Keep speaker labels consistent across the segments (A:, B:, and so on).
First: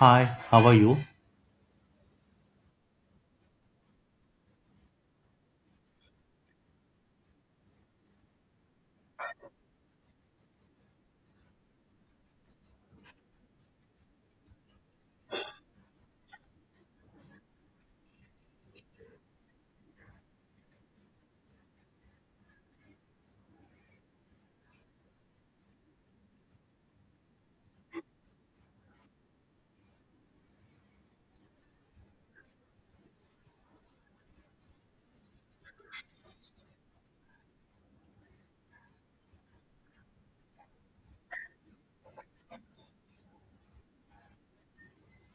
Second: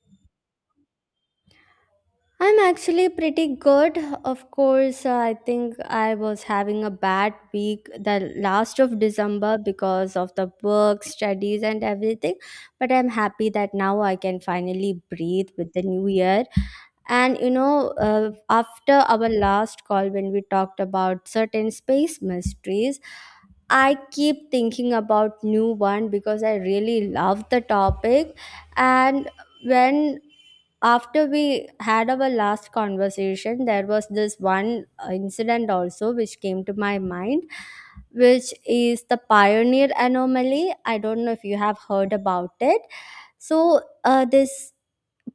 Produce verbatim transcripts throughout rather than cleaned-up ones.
A: Hi, how are you?
B: I'm actually pretty good. Of course, uh, I think I was having a bad week the last of December because of the work, studies, and everything. But I'm happy that now I can finally breathe with the new year. And you know, uh, after our last call, when we talked about certain space mysteries, I keep thinking about new one because I really love the topic. And when After we had our last conversation, there was this one uh, incident also which came to my mind, which is the Pioneer anomaly. I don't know if you have heard about it. So uh, this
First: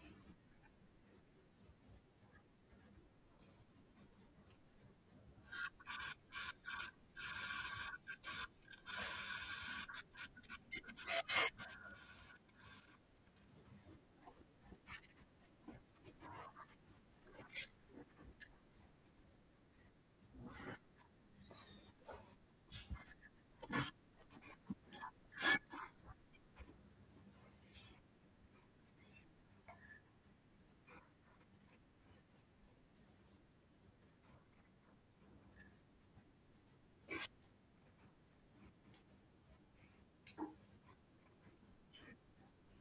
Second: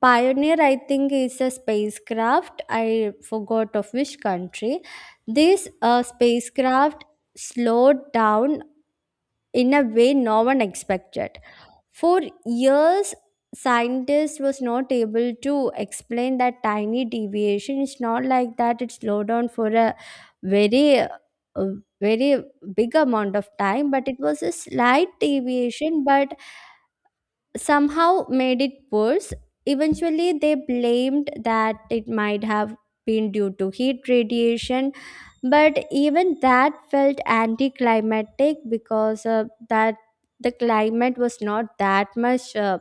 B: Pioneer, I think, is a spacecraft. I forgot of which country. This uh, spacecraft slowed down in a way no one expected. For years, scientists was not able to explain that tiny deviation. It's not like that it slowed down for a very uh, very big amount of time, but it was a slight deviation, but somehow made it worse. Eventually, they blamed that it might have been due to heat radiation, but even that felt anticlimactic because uh, that the climate was not that much uh,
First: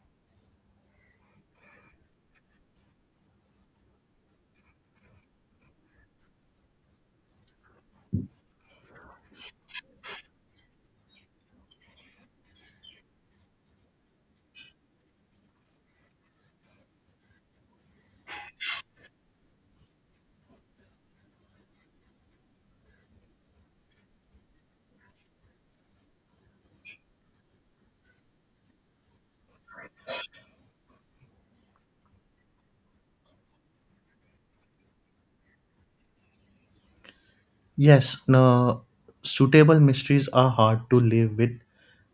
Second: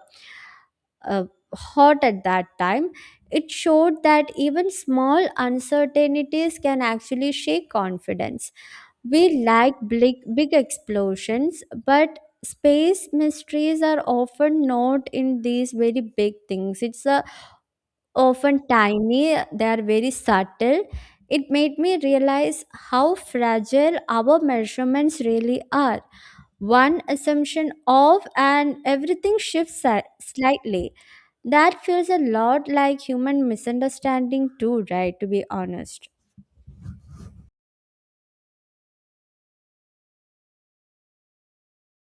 B: uh, hot at that time. It showed that even small uncertainties can actually shake confidence. We like big, big explosions, but space mysteries are often not in these very big things. It's uh, often tiny, they are very subtle. It made me realize how fragile our measurements really are. One assumption of and everything shifts si- slightly. That feels a lot like human misunderstanding, too, right? To be honest.
A: Yes, no, suitable mysteries are hard to live with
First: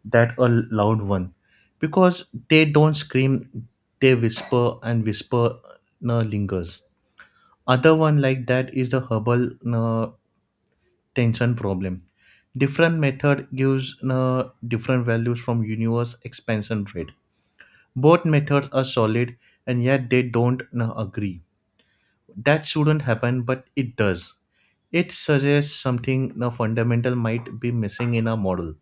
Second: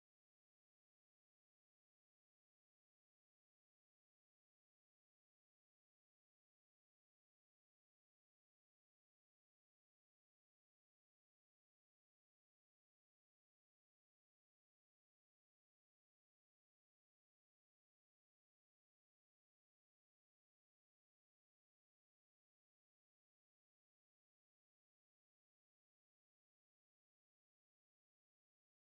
A: that a loud one because they don't scream, they whisper and whisper no, lingers. Other one like that is the herbal no, tension problem. Different method gives no, different values from universe expansion rate. Both methods are solid and yet they don't no, agree. That shouldn't happen, but it does. It suggests something the fundamental might be missing in a model.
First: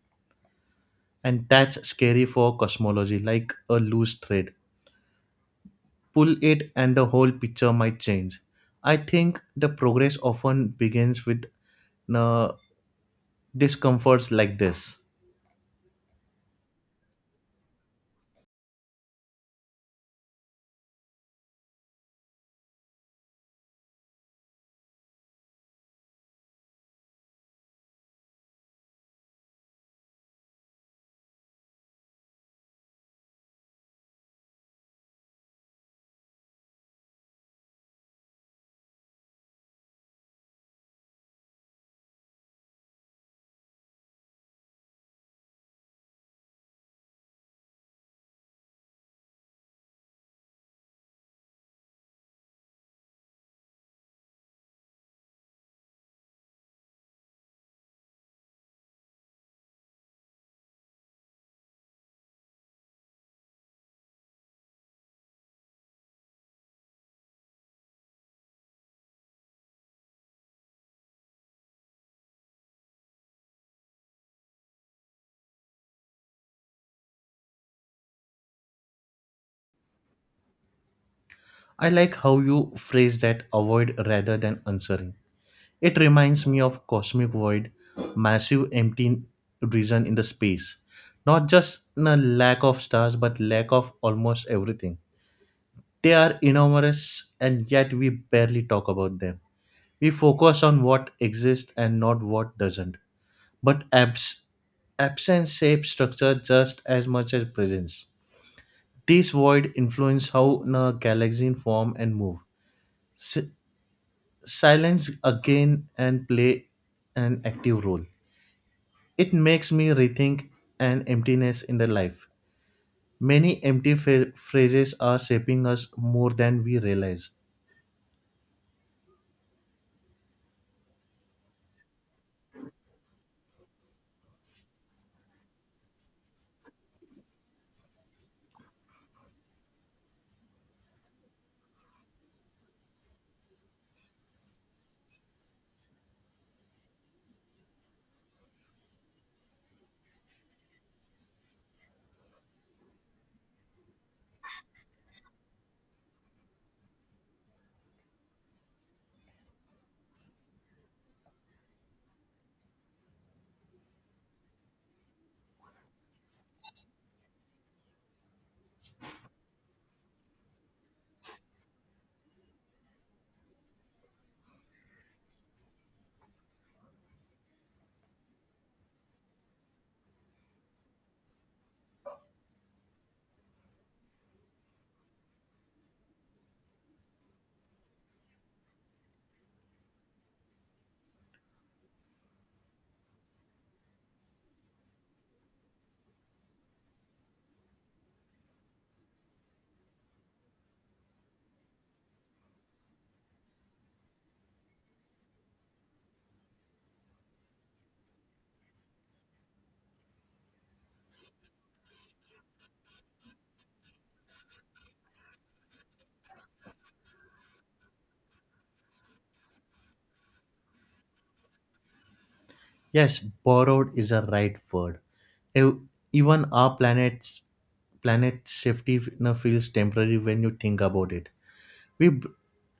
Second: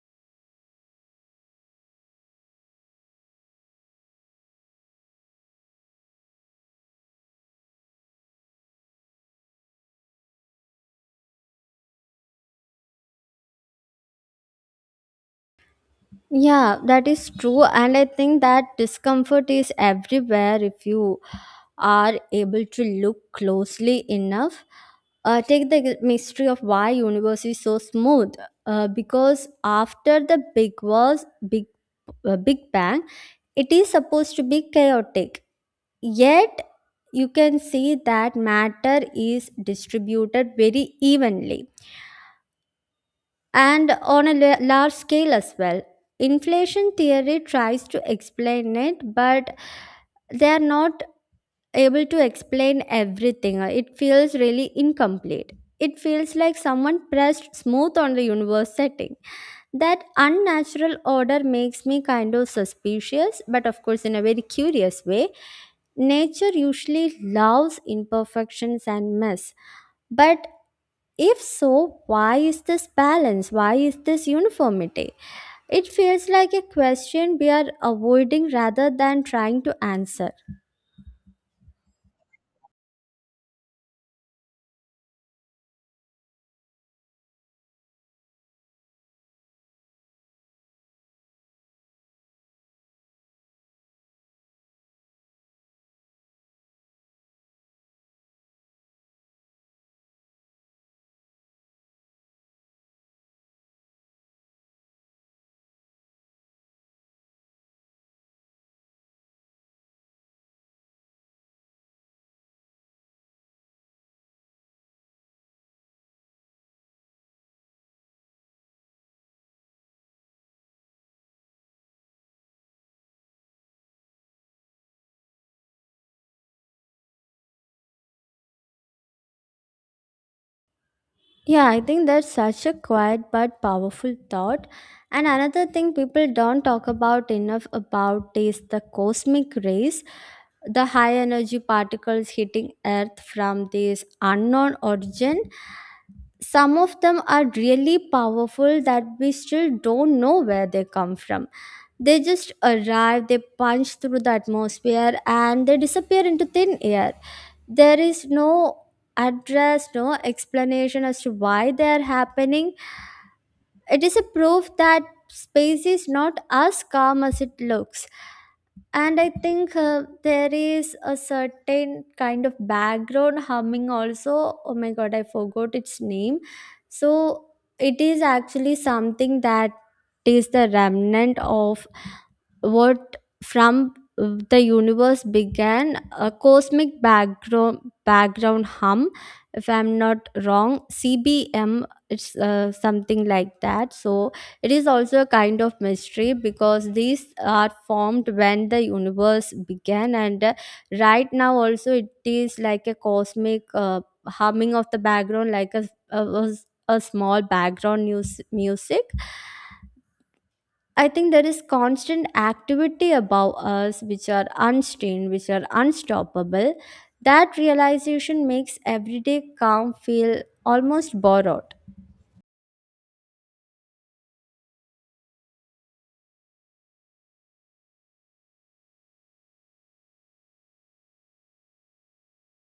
A: And that's scary for cosmology, like a loose thread. Pull it and the whole picture might change. I think the progress often begins with uh, discomforts like this.
B: Yeah, that is true. And I think that discomfort is everywhere if you are able to look closely enough. Uh, take the g- mystery of why universe is so smooth. Uh, because after the big was big, uh, big bang, it is supposed to be chaotic. Yet you can see that matter is distributed very evenly and on a la- large scale as well. Inflation theory tries to explain it, but they are not able to explain everything. It feels really incomplete. It feels like someone pressed smooth on the universe setting. That unnatural order makes me kind of suspicious, but of course, in a very curious way. Nature usually loves imperfections and mess, but if so, why is this balance? Why is this uniformity? It feels like a question we are avoiding rather than trying to answer.
A: I like how you phrase that avoid rather than answering. It reminds me of cosmic void, massive empty region in the space. Not just a lack of stars, but lack of almost everything. They are enormous, and yet we barely talk about them. We focus on what exists and not what doesn't. But abs- absence shapes structure just as much as presence. This void influences how a galaxy form and move. Si- silence again and play an active role. It makes me rethink an emptiness in the life. Many empty fa- phrases are shaping us more than we realize.
B: Yeah, I think that's such a quiet but powerful thought. And another thing people don't talk about enough about is the cosmic rays, the high energy particles hitting Earth from this unknown origin. Some of them are really powerful that we still don't know where they come from. They just arrive, they punch through the atmosphere, and they disappear into thin air. There is no address, no explanation as to why they are happening. It is a proof that space is not as calm as it looks. And I think uh, there is a certain kind of background humming also. Oh my god, I forgot its name. So it is actually something that is the remnant of what from uh, the universe began, a cosmic background background hum, if I'm not wrong, CBM, it's uh, something like that. So it is also a kind of mystery because these are formed when the universe began, and uh, right now also it is like a cosmic uh, humming of the background, like a, a, a small background news, music. I think there is constant activity above us which are unstained, which are unstoppable. That realization makes everyday calm feel almost borrowed.
A: Yes, borrowed is a right word. Ev- Even our planet's planet safety you know, feels temporary when you think about it. We, b-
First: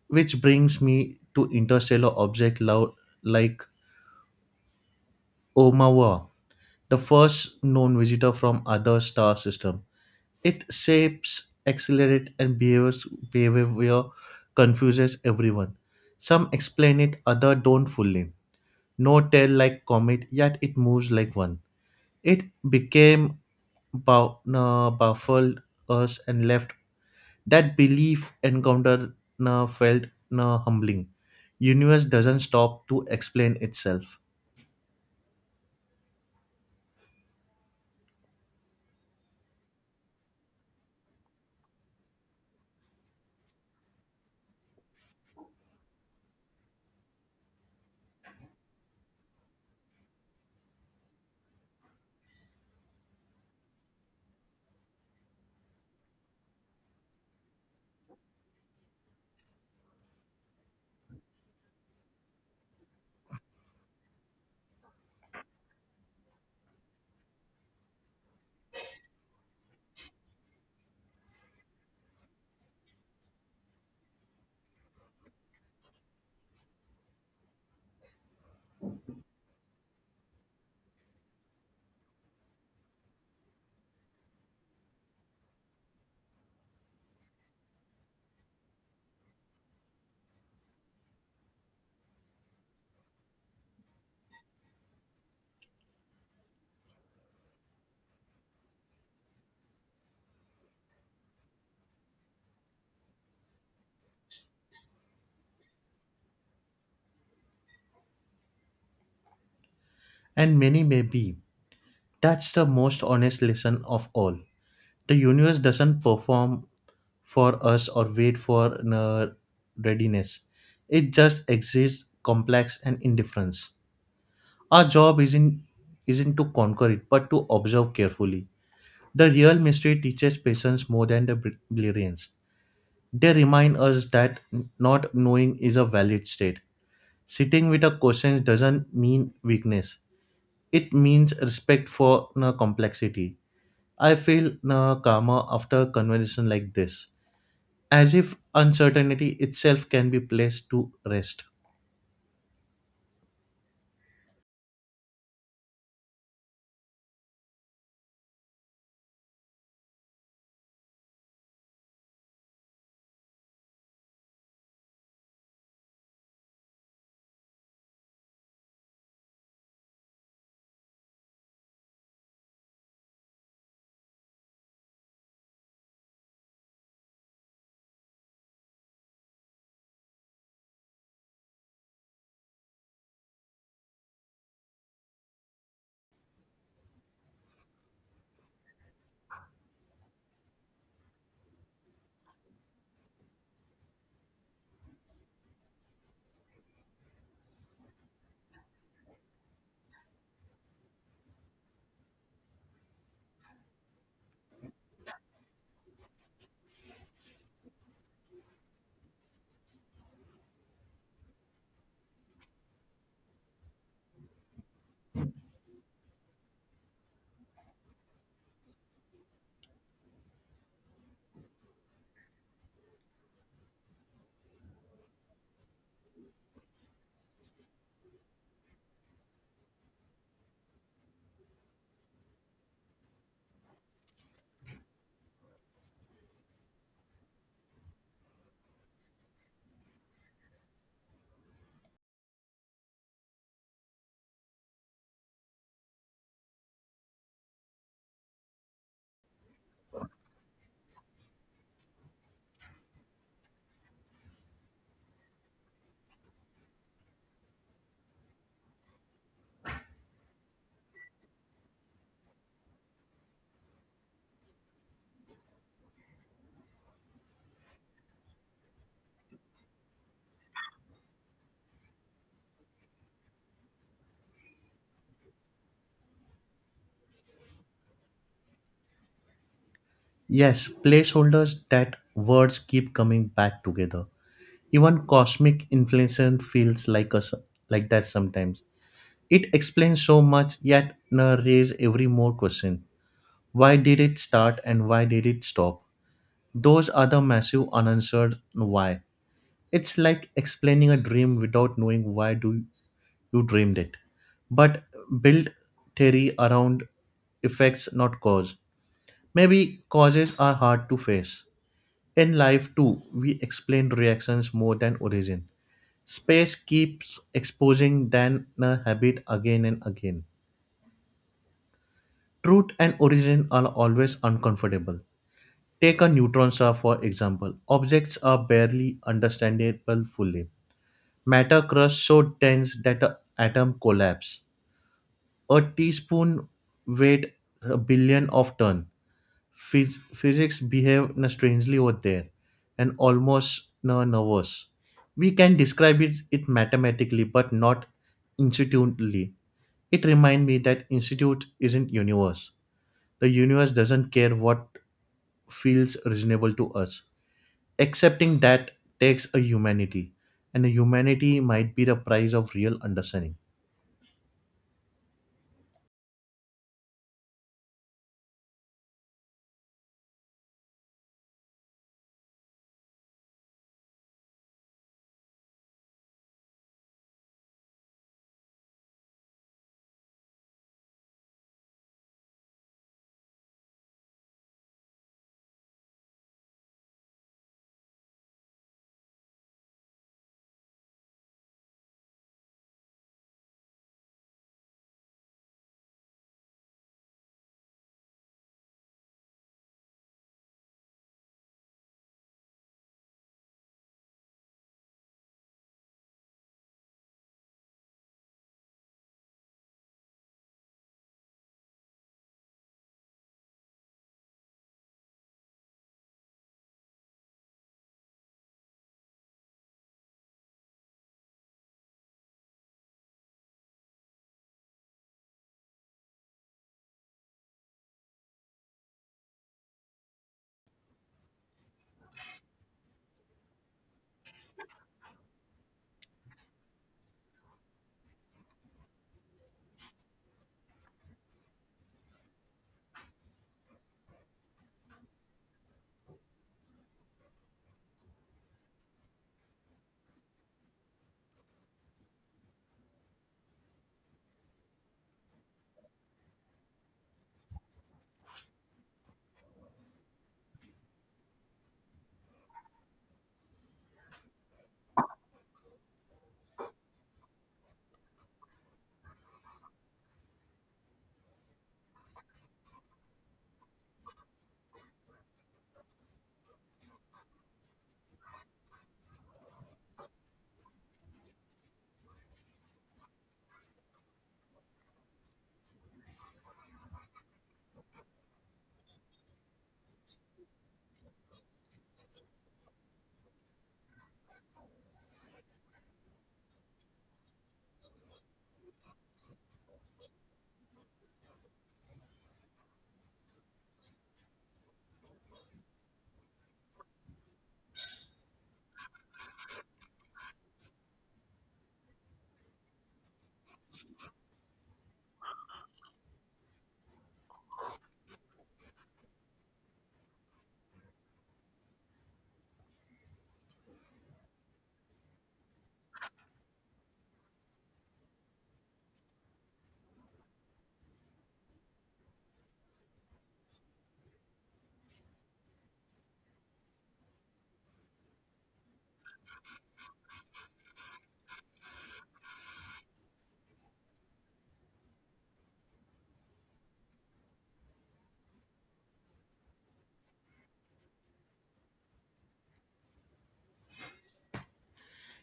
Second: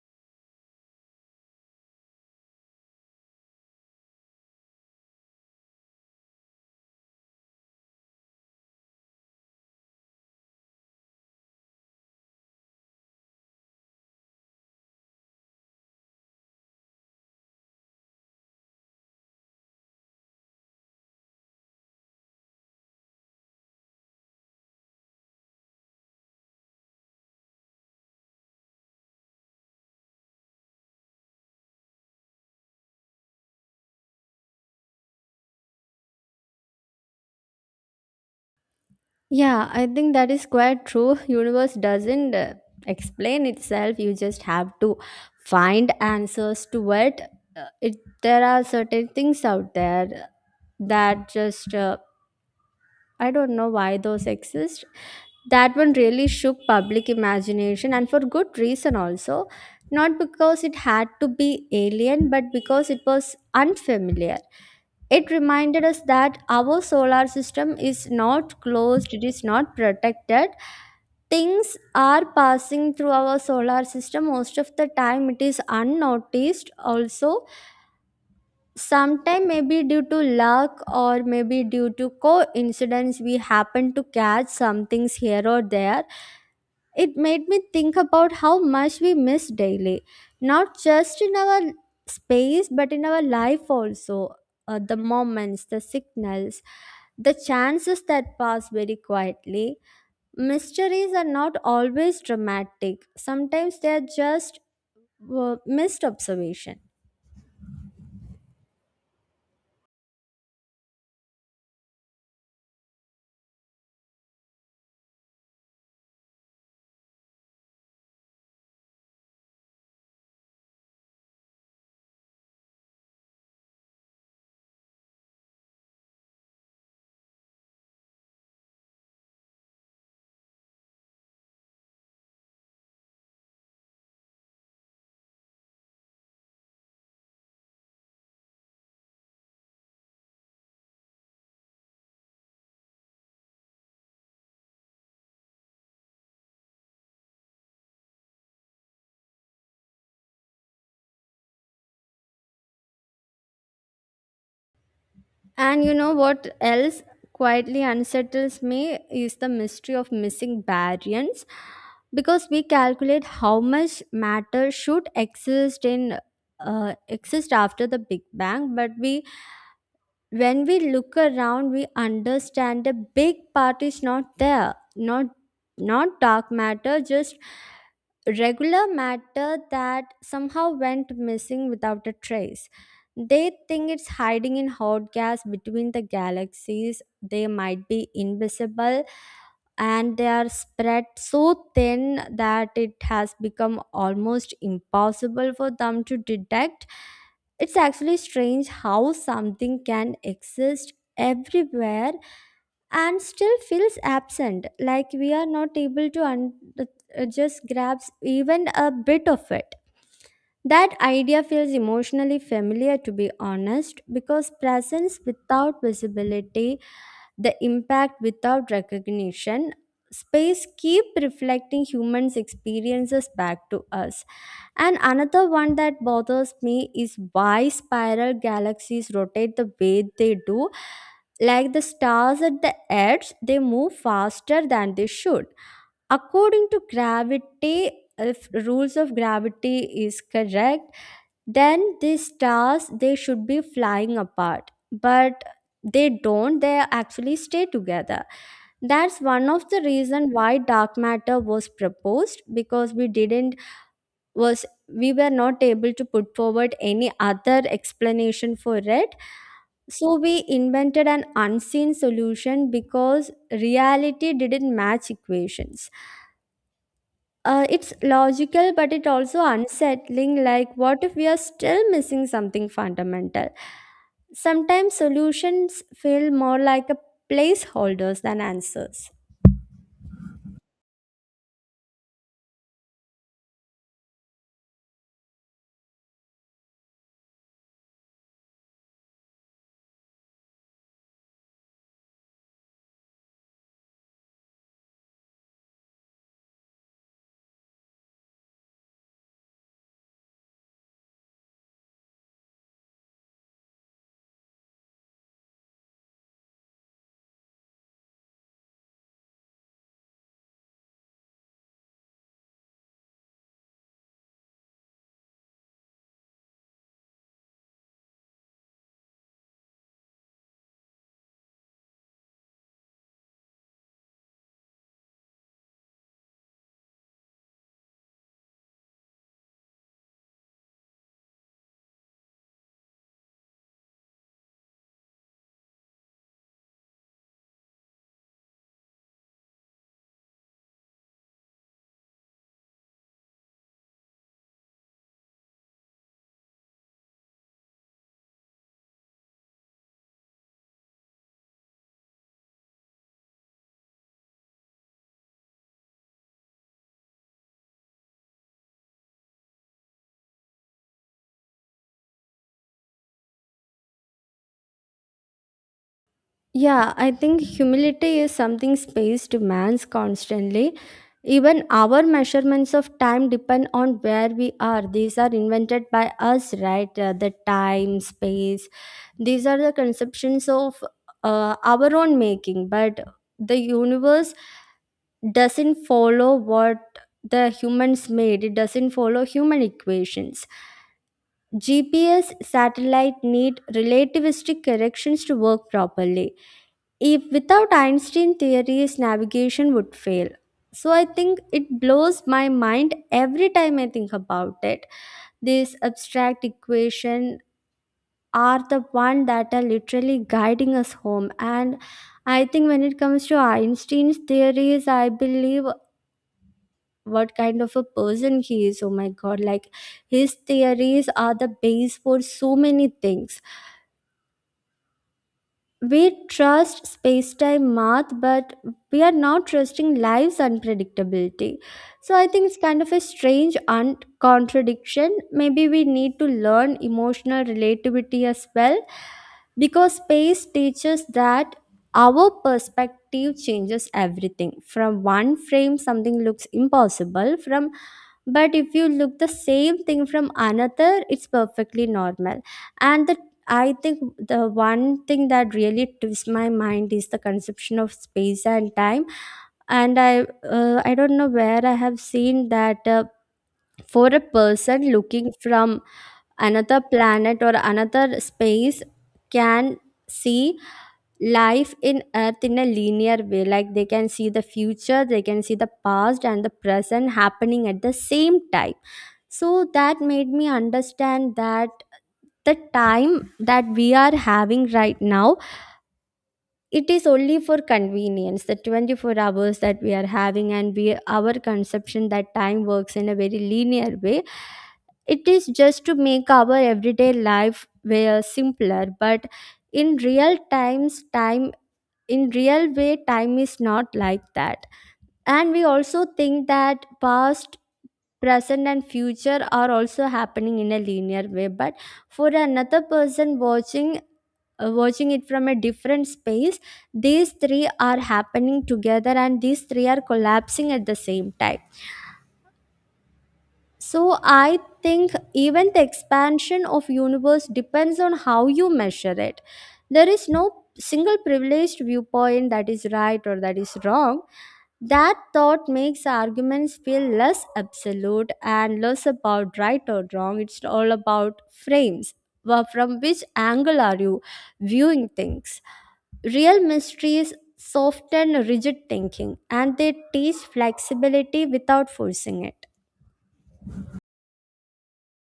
A: which brings me to interstellar object lo- like Oumuamua, the first known visitor from other star system. It shapes, accelerates, and behaves behavior confuses everyone. Some explain it, other don't fully. No tail like comet, yet it moves like one. It became bou- na, baffled us and left. That belief encounter na, felt na, humbling. Universe doesn't stop to explain itself,
B: Yeah, I think that is quite true. Universe doesn't uh, explain itself. You just have to find answers to it. Uh, it there are certain things out there that just uh, I don't know why those exist. That one really shook public imagination, and for good reason also. Not because it had to be alien, but because it was unfamiliar. It reminded us that our solar system is not closed, it is not protected. Things are passing through our solar system most of the time, it is unnoticed also. Sometimes, maybe due to luck or maybe due to coincidence, we happen to catch some things here or there. It made me think about how much we miss daily, not just in our space but in our life also. Uh, the moments, the signals, the chances that pass very quietly. Mysteries are not always dramatic, sometimes they are just uh, missed observation.
A: and many may be. That's the most honest lesson of all. The universe doesn't perform for us or wait for na, readiness. It just exists, complex and indifference. Our job isn't isn't to conquer it, but to observe carefully. The real mystery teaches patience more than the br- brilliance. They remind us that not knowing is a valid state. Sitting with a question doesn't mean weakness, it means respect for na, complexity. I feel na, calmer after a conversation like this, as if uncertainty itself can be placed to rest.
B: And you know what else quietly unsettles me is the mystery of missing variants, because we calculate how much matter should exist in uh, exist after the big bang. But we when we look around, we understand the big part is not there. Not not dark matter, just regular matter that somehow went missing without a trace. They think it's hiding in hot gas between the galaxies. They might be invisible, and they are spread so thin that it has become almost impossible for them to detect. It's actually strange how something can exist everywhere and still feels absent, like we are not able to un- uh, just grasp even a bit of it. That idea feels emotionally familiar, to be honest, because presence without visibility, the impact without recognition, space keep reflecting humans' experiences back to us. And another one that bothers me is why spiral galaxies rotate the way they do. Like the stars at the edge, they move faster than they should. According to gravity, if rules of gravity is correct, then these stars they should be flying apart. But they don't, they actually stay together. That's one of the reason why dark matter was proposed, because we didn't was we were not able to put forward any other explanation for it. So we invented an unseen solution because reality didn't match equations. Uh, it's logical, but it also unsettling, like what if we are still missing something fundamental? Sometimes solutions feel more like a placeholders than answers.
A: Yes, placeholders that words keep coming back together. Even cosmic inflation feels like us like that sometimes. It explains so much yet na, raise every more question. Why did it start and why did it stop? Those are the massive unanswered why. It's like explaining a dream without knowing why do you dreamed it. But build theory around effects not cause. Maybe causes are hard to face. In life too, we explain reactions more than origin. Space keeps exposing than a habit again and again. Truth and origin are always uncomfortable. Take a neutron star for example. Objects are barely understandable fully. Matter crust so dense that an atom collapse. A teaspoon weighed a billion of ton. Phys- physics behave in a strangely over there and almost no nervous. We can describe it, it mathematically but not institutionally. It reminds me that institute isn't universe. The universe doesn't care what feels reasonable to us. Accepting that takes a humanity, and a humanity might be the price of real understanding.
B: Yeah, I think humility is something space demands constantly. Even our measurements of time depend on where we are. These are invented by us, right? Uh, the time, space. These are the conceptions of uh, our own making, but the universe doesn't follow what the humans made, it doesn't follow human equations. G P S satellite need relativistic corrections to work properly. If without Einstein theories, navigation would fail. So I think it blows my mind every time I think about it. These abstract equation are the one that are literally guiding us home. And I think, when it comes to Einstein's theories, I believe, what kind of a person he is, oh my god, like his theories are the base for so many things. We trust space time math, but we are not trusting life's unpredictability. So I think it's kind of a strange un- contradiction. Maybe we need to learn emotional relativity as well, because space teaches that our perspective changes everything. From one frame, something looks impossible. From, but if you look the same thing from another, it's perfectly normal. And the I think the one thing that really twists my mind is the conception of space and time. And I, uh, I don't know where I have seen that uh, for a person looking from another planet or another space can see life in earth in a linear way, like they can see the future, they can see the past and the present happening at the same time. So that made me understand that the time that we are having right now, it is only for convenience, the twenty-four hours that we are having, and we, our conception that time works in a very linear way, it is just to make our everyday life way uh, simpler. But in real times time, in real way, time is not like that. And we also think that past, present and future are also happening in a linear way, but for another person watching uh, watching it from a different space, these three are happening together, and these three are collapsing at the same time. So I think even the expansion of universe depends on how you measure it. There is no single privileged viewpoint that is right or that is wrong. That thought makes arguments feel less absolute, and less about right or wrong, it's all about frames. Well, from which angle are you viewing things? Real mysteries soften rigid thinking, and they teach flexibility without forcing it.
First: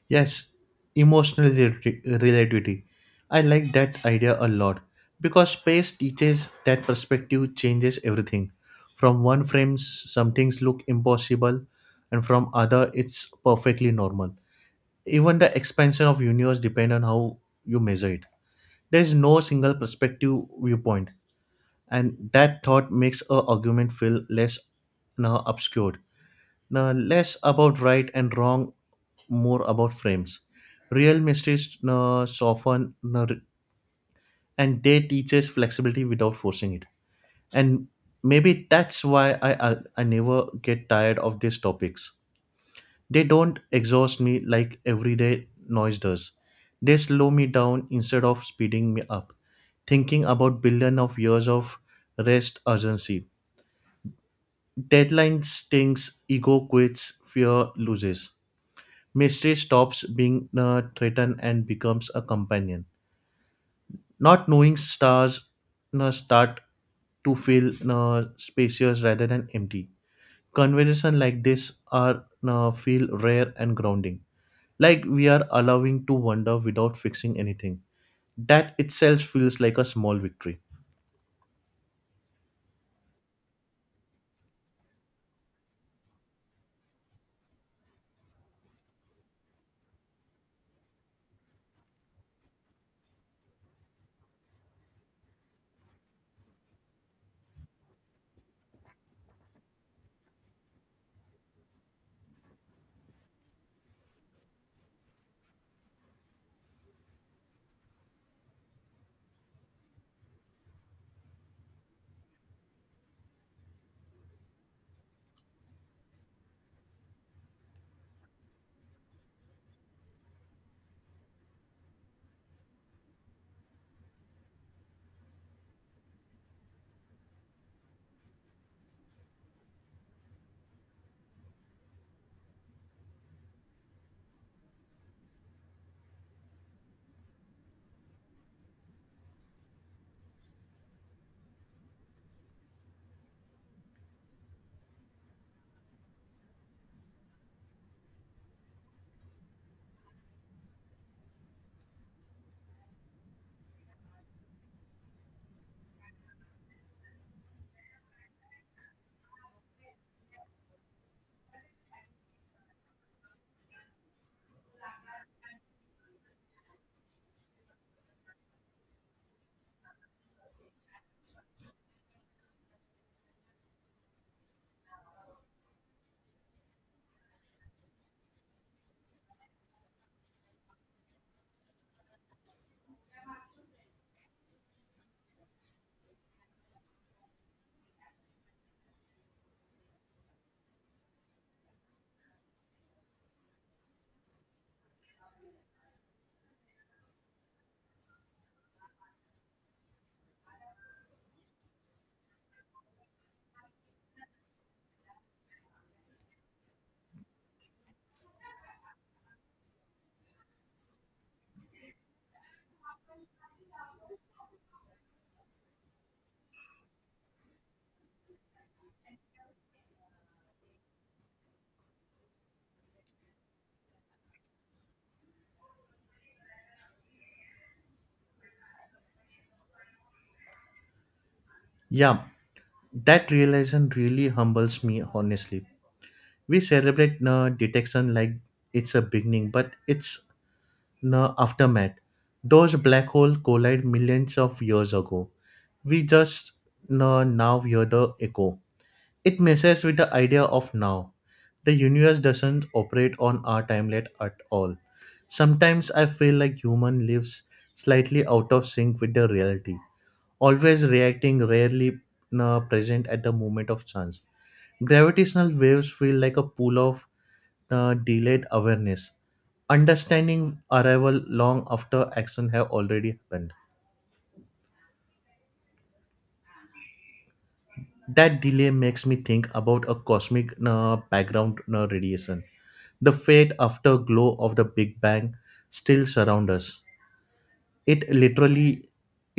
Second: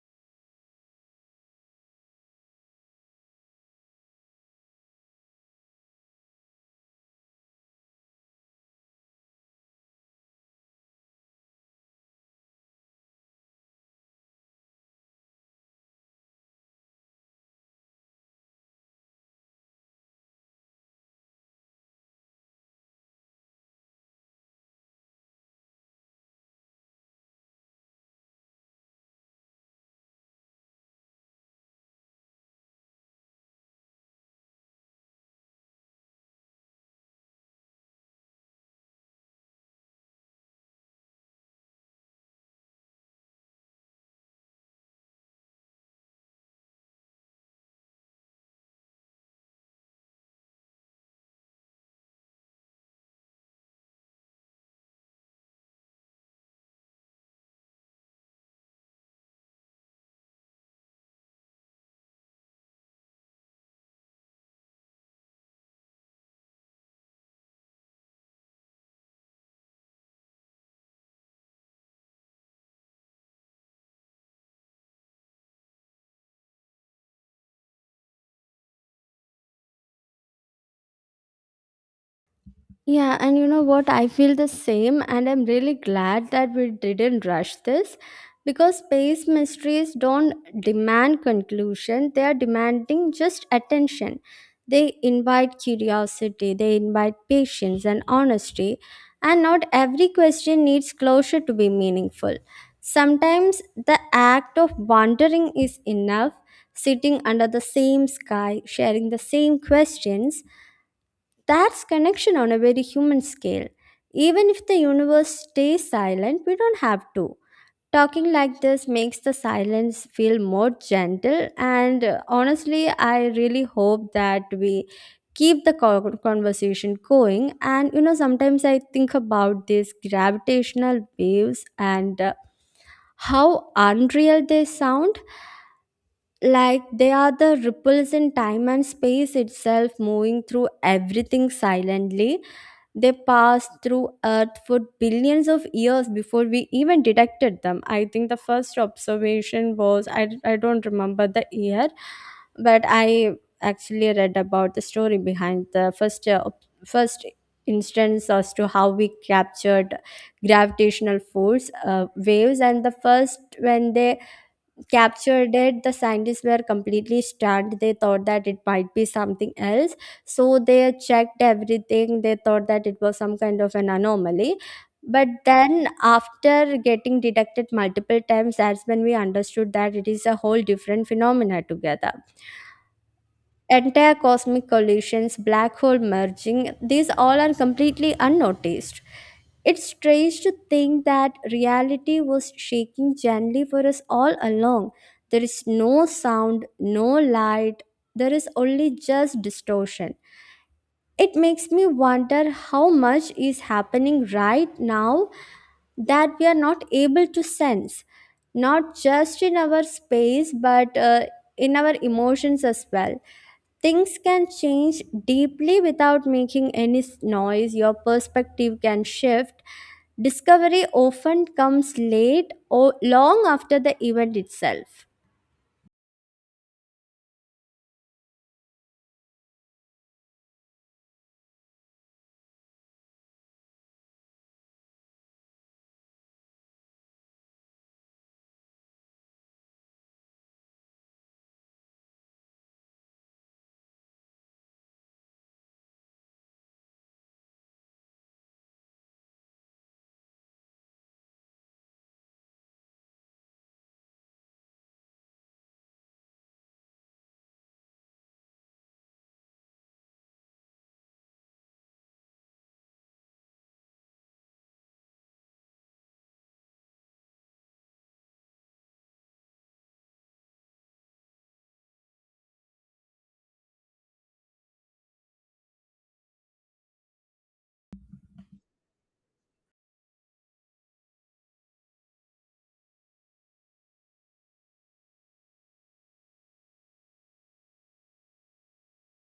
A: Yes, emotional relati- relativity. I like that idea a lot because space teaches that perspective changes everything. From one frame, some things look impossible, and from other, it's perfectly normal. Even the expansion of universe depends on how you measure it. There is no single perspective viewpoint. And that thought makes a argument feel less now obscured, now less about right and wrong, more about frames. Real mysteries now soften now, re- and they teach us flexibility without forcing it. And maybe that's why I, I i never get tired of these topics. They don't exhaust me like everyday noise does. They slow me down instead of speeding me up, thinking about billion of years of rest urgency. Deadline stings, ego quits, fear loses. Mystery stops being a threatened and becomes a companion. Not knowing stars uh, start to feel uh, spacious rather than empty. Conversation like this are uh, feel rare and grounding. Like we are allowing to wander without fixing anything. That itself feels like a small victory.
B: Yeah, and you know what? I feel the same, and I'm really glad that we didn't rush this, because space mysteries don't demand conclusion, they are demanding just attention. They invite curiosity, they invite patience and honesty, and not every question needs closure to be meaningful. Sometimes the act of wandering is enough, sitting under the same sky, sharing the same questions, that's connection on a very human scale. Even if the universe stays silent, we don't have to. Talking like this makes the silence feel more gentle, and uh, honestly, I really hope that we keep the co- conversation going. And you know, sometimes I think about these gravitational waves and uh, how unreal they sound, like they are the ripples in time and space itself moving through everything silently. They passed through earth for billions of years before we even detected them. I think the first observation was i, I don't remember the year, but I actually read about the story behind the first uh, ob- first instance as to how we captured gravitational force uh, waves. And the first, when they captured it, the scientists were completely stunned. They thought that it might be something else, so they checked everything. They thought that it was some kind of an anomaly, but then after getting detected multiple times, that's when we understood that it is a whole different phenomena together. Entire cosmic collisions, black hole merging, these all are completely unnoticed. It's strange to think that reality was shaking gently for us all along. There is no sound, no light, there is only just distortion. It makes me wonder how much is happening right now that we are not able to sense, not just in our space, but uh, in our emotions as well. Things can change deeply without making any s- noise. Your perspective can shift. Discovery often comes late or long after the event itself.
A: Yeah, that realization really humbles me honestly. We celebrate uh, detection like it's a beginning, but it's no aftermath. Those black holes collide millions of years ago. We just uh, now hear the echo. It messes with the idea of now. The universe doesn't operate on our timeline at all. Sometimes I feel like human lives slightly out of sync with the reality, always reacting, rarely uh, present at the moment of chance. Gravitational waves feel like a pool of the delayed awareness understanding arrival long after action have already happened. That delay makes me think about a cosmic uh, background uh, radiation, the fate afterglow of the big bang still surround us. it literally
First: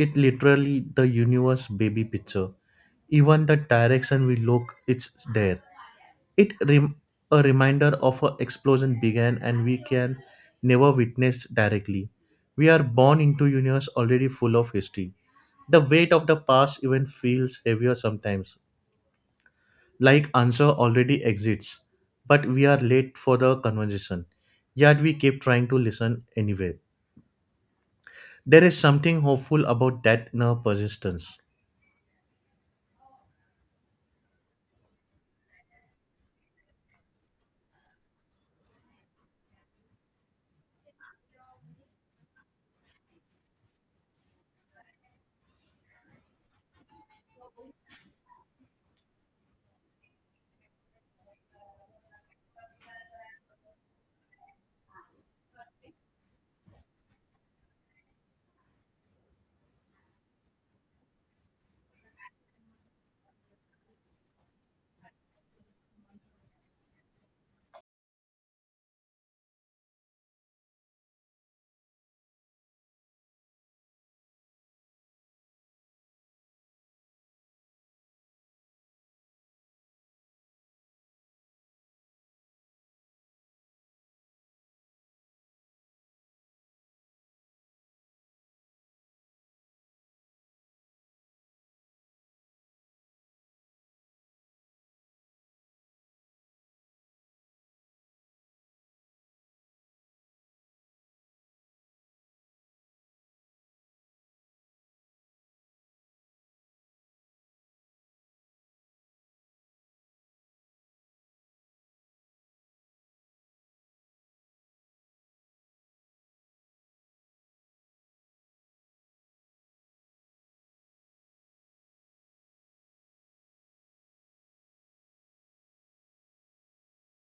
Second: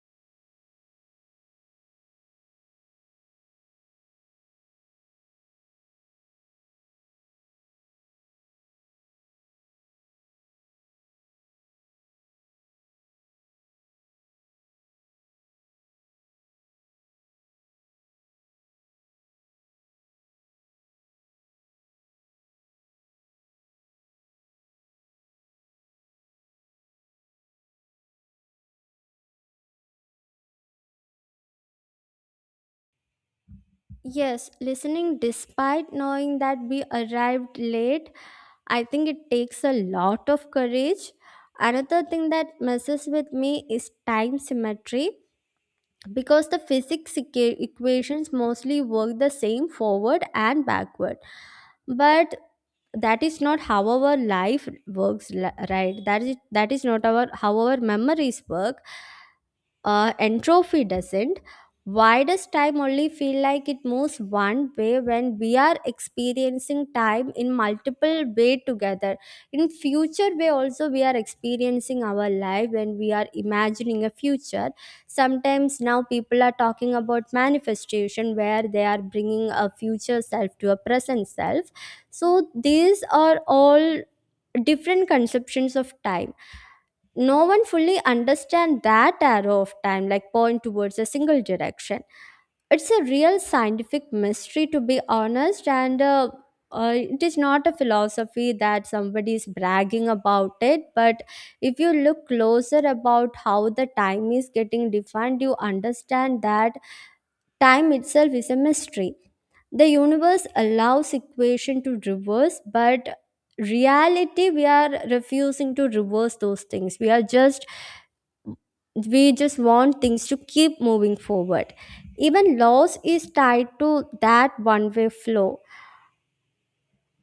A: it literally the universe baby picture. Even the direction we look, it's there. It rem- a reminder of an explosion began and we can never witness directly. We are born into universe already full of history. The weight of the past even feels heavier sometimes, like answer already exists, but we are late for the conversation. Yet we keep trying to listen anyway. There is something hopeful about that inner persistence.
B: Yes, listening despite knowing that we arrived late, I think it takes a lot of courage. Another thing that messes with me is time symmetry, because the physics equa- equations mostly work the same forward and backward, but that is not how our life works, li- right? That is that is not our how our memories work. Uh, entropy doesn't. Why does time only feel like it moves one way when we are experiencing time in multiple way together? In future way also we are experiencing our life when we are imagining a future. Sometimes now people are talking about manifestation where they are bringing a future self to a present self. So these are all different conceptions of time. No one fully understand that arrow of time like point towards a single direction. It's a real scientific mystery, to be honest, and uh, uh, it is not a philosophy that somebody is bragging about, it. But if you look closer about how the time is getting defined, you understand that time itself is a mystery. The universe allows equation to reverse, but reality we are refusing to reverse those things. We are just we just want things to keep moving forward. Even loss is tied to that one way flow.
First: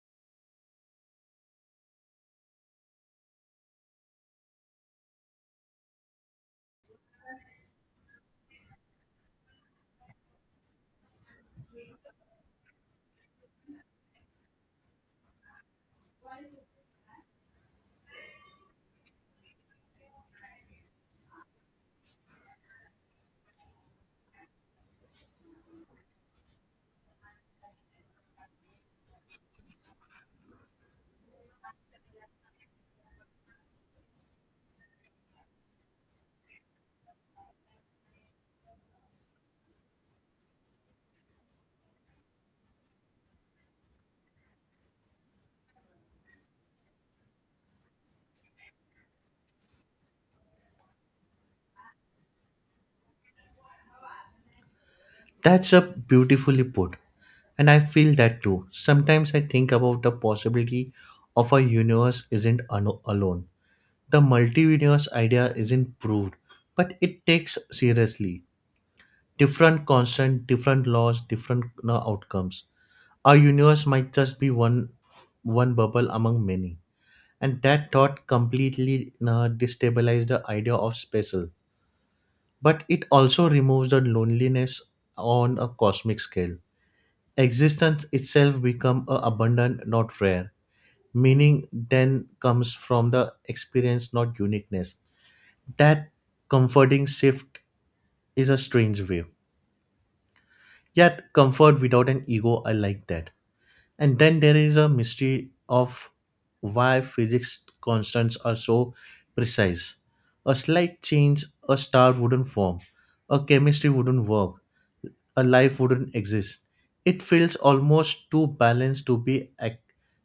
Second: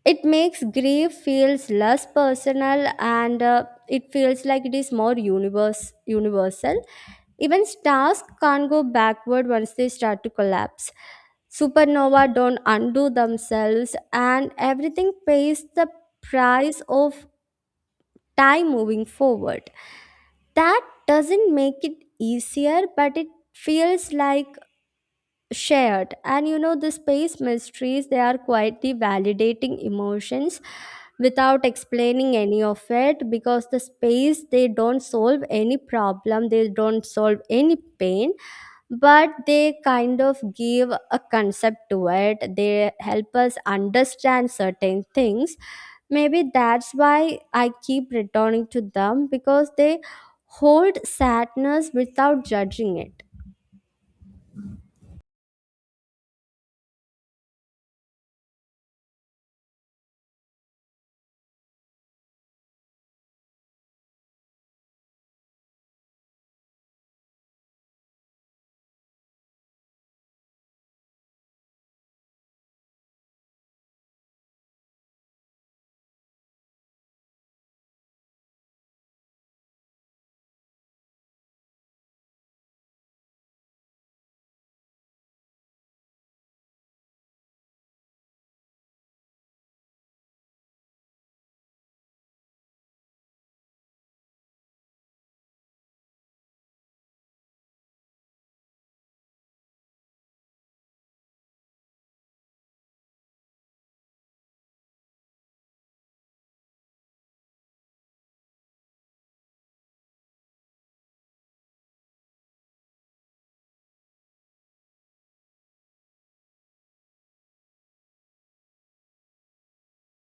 B: It makes grief feels less personal and uh, it feels like it is more universe universal. Even stars can't go backward once they start to collapse. Supernova don't undo themselves and everything pays the price of time moving forward. That doesn't make it easier, but it feels like shared. And you know The space mysteries, they are quietly validating emotions without explaining any of it, because the space, they don't solve any problem, they don't solve any pain, but they kind of give a concept to it, they help us understand certain things. Maybe that's why I keep returning to them, because they hold sadness without judging it.
A: That's a beautifully put. And I feel that too. Sometimes I think about the possibility of a universe isn't ano- alone. The multi universe idea isn't proved, but it takes seriously. Different constant, different laws, different uh, outcomes. Our universe might just be one one bubble among many. And that thought completely uh, destabilized the idea of special. But it also removes the loneliness on a cosmic scale. Existence itself become a abundant, not rare. Meaning then comes from the experience, not uniqueness. That comforting shift is a strange way. Yet comfort without an ego, I like that. And then there is a mystery of why physics constants are so precise. A slight change, a star wouldn't form, a chemistry wouldn't work, a life wouldn't exist. It feels almost too balanced to be ac-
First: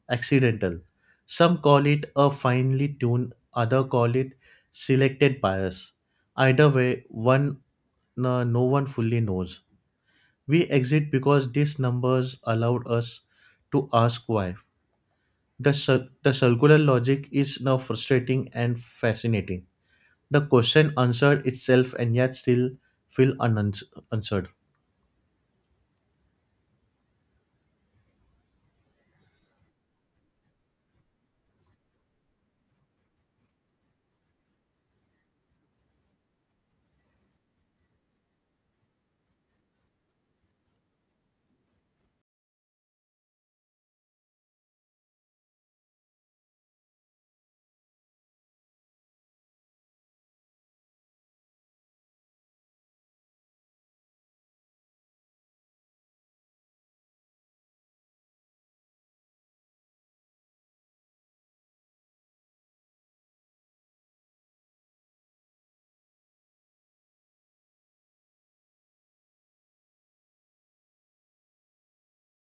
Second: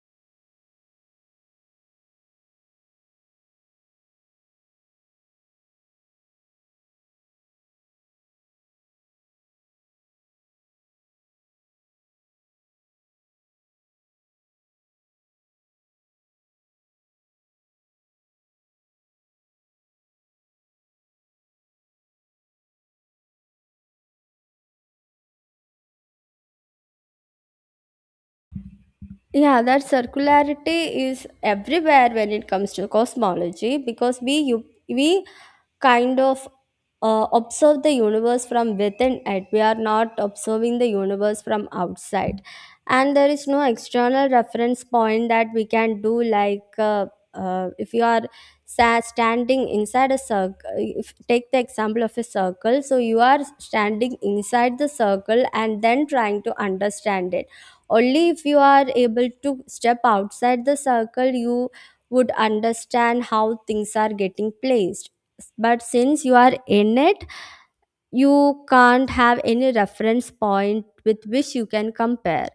A: accidental. Some call it a finely tuned, other call it selected bias. Either way, one no no one fully knows. We exit because these numbers allowed us to ask why. The, cir- the circular logic is now frustrating and fascinating. The question answered itself and yet still feel unanswered.
B: Yeah, that circularity is everywhere when it comes to cosmology because we you, we kind of uh, observe the universe from within it. We are not observing the universe from outside, and there is no external reference point that we can do. Like uh, uh, if you are sa- standing inside a circle, if take the example of a circle, so you are standing inside the circle and then trying to understand it, only if you are able to step outside the circle, you would understand how things are getting placed. But since you are in it, you can't have any reference point with which you can compare.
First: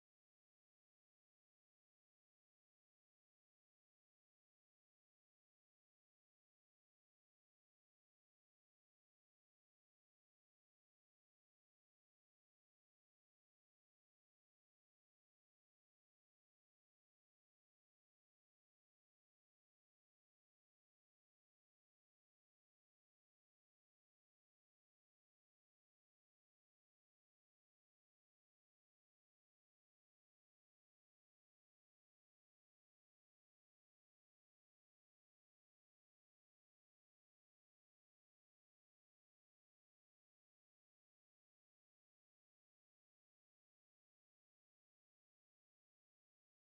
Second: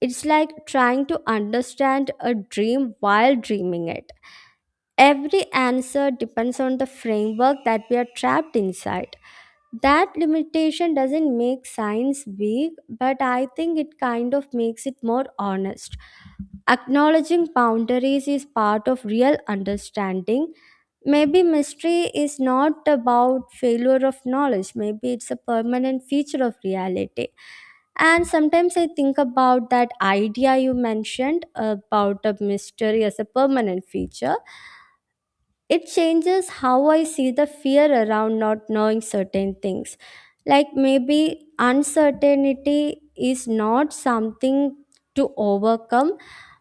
B: It's like trying to understand a dream while dreaming it. Every answer depends on the framework that we are trapped inside. That limitation doesn't make science weak, but I think it kind of makes it more honest. Acknowledging boundaries is part of real understanding. Maybe mystery is not about failure of knowledge, maybe it's a permanent feature of reality. And sometimes I think about that idea you mentioned about a mystery as a permanent feature. It changes how I see the fear around not knowing certain things. Like maybe uncertainty is not something to overcome.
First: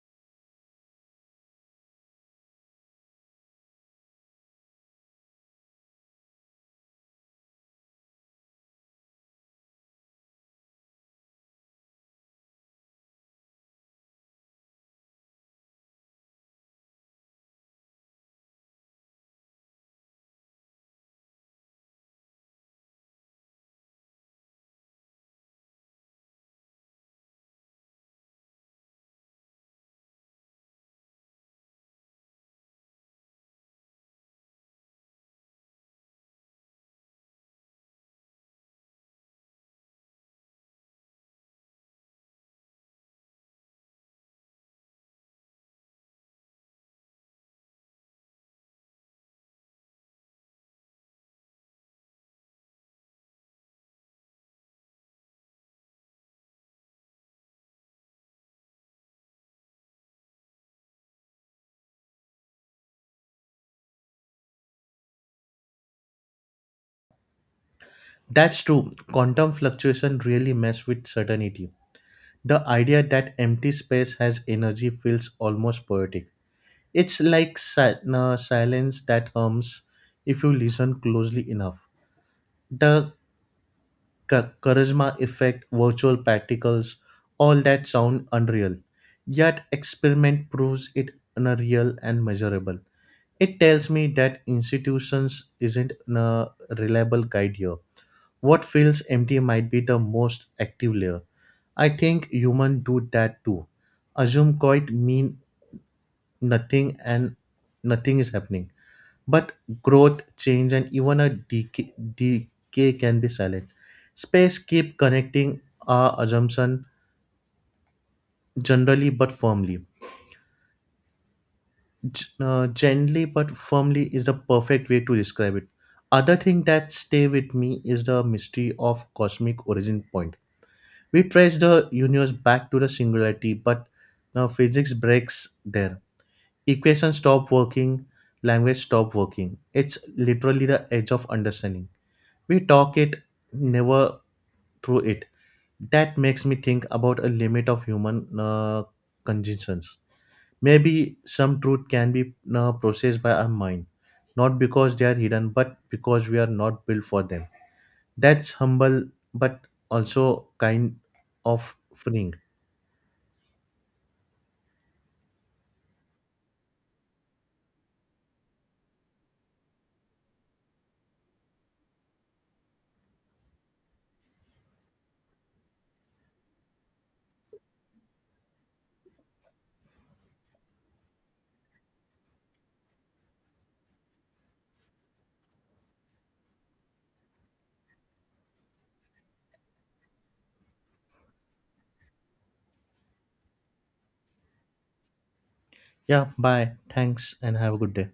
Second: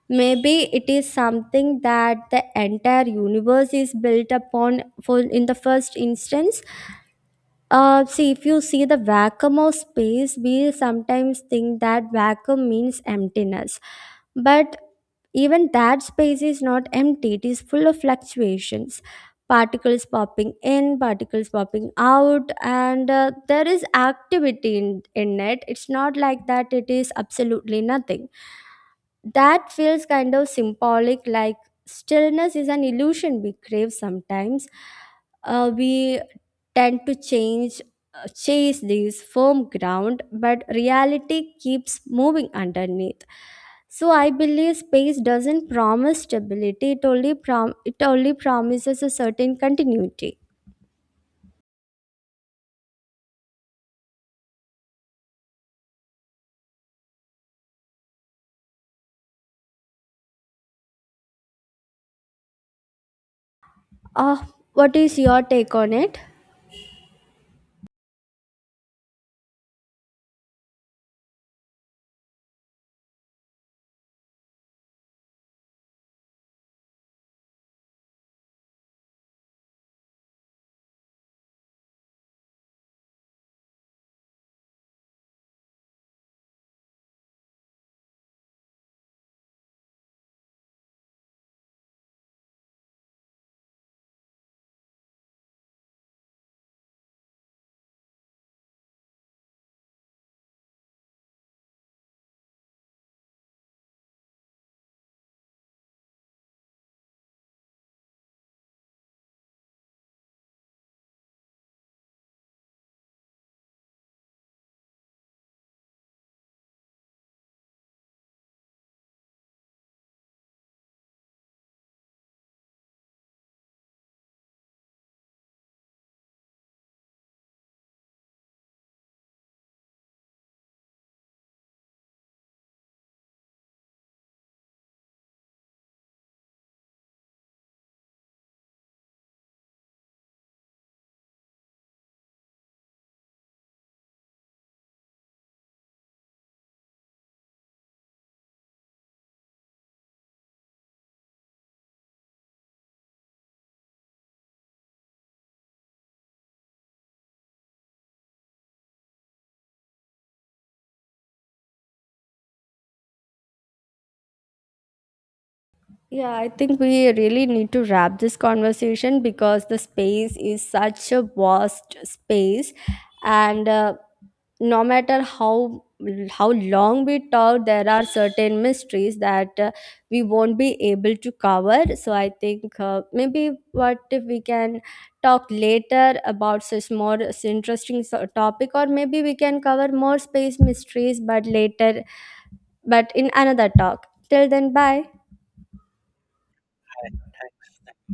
B: Maybe it is something that the entire universe is built upon for in the first instance. Uh, see, if you see the vacuum of space, we sometimes think that vacuum means emptiness. But even that space is not empty, it is full of fluctuations. Particles popping in, particles popping out, and uh, there is activity in, in it. It's not like that, it is absolutely nothing. That feels kind of symbolic, like stillness is an illusion we crave sometimes. Uh, we tend to change, uh, chase this firm ground, but reality keeps moving underneath. So I believe space doesn't promise stability, it only prom- it only promises a certain continuity. uh, what is your take on it?
A: That's true. Quantum fluctuation really mess with certainty. The idea that empty space has energy feels almost poetic. It's like si- uh, silence that hums if you listen closely enough. The cha- charisma effect, virtual particles, all that sound unreal. Yet experiment proves it unreal and measurable. It tells me that institutions isn't a reliable guide here. What feels empty might be the most active layer. I think humans do that too. Assume quite mean nothing and nothing is happening. But growth, change, and even a decay, decay can be silent. Space keep connecting our assumption generally but firmly. G- uh, gently but firmly is the perfect way to describe it. Other thing that stay with me is the mystery of cosmic origin point. We trace the universe back to the singularity, but now physics breaks there. Equations stop working, language stop working. It's literally the edge of understanding. We talk it, never through it. That makes me think about a limit of human uh, cognitions. Maybe some truth can be uh, processed by our mind, not because they are hidden, but because we are not built for them. That's humble, but also kind of freeing.
B: Yeah, I think we really need to wrap this conversation because the space is such a vast space, and uh, no matter how how long we talk, there are certain mysteries that uh, we won't be able to cover. So I think uh, maybe what if we can talk later about such more interesting so- topic, or maybe we can cover more space mysteries, but later, but in another talk. Till then, bye.
A: Yeah, bye. Thanks and have a good day.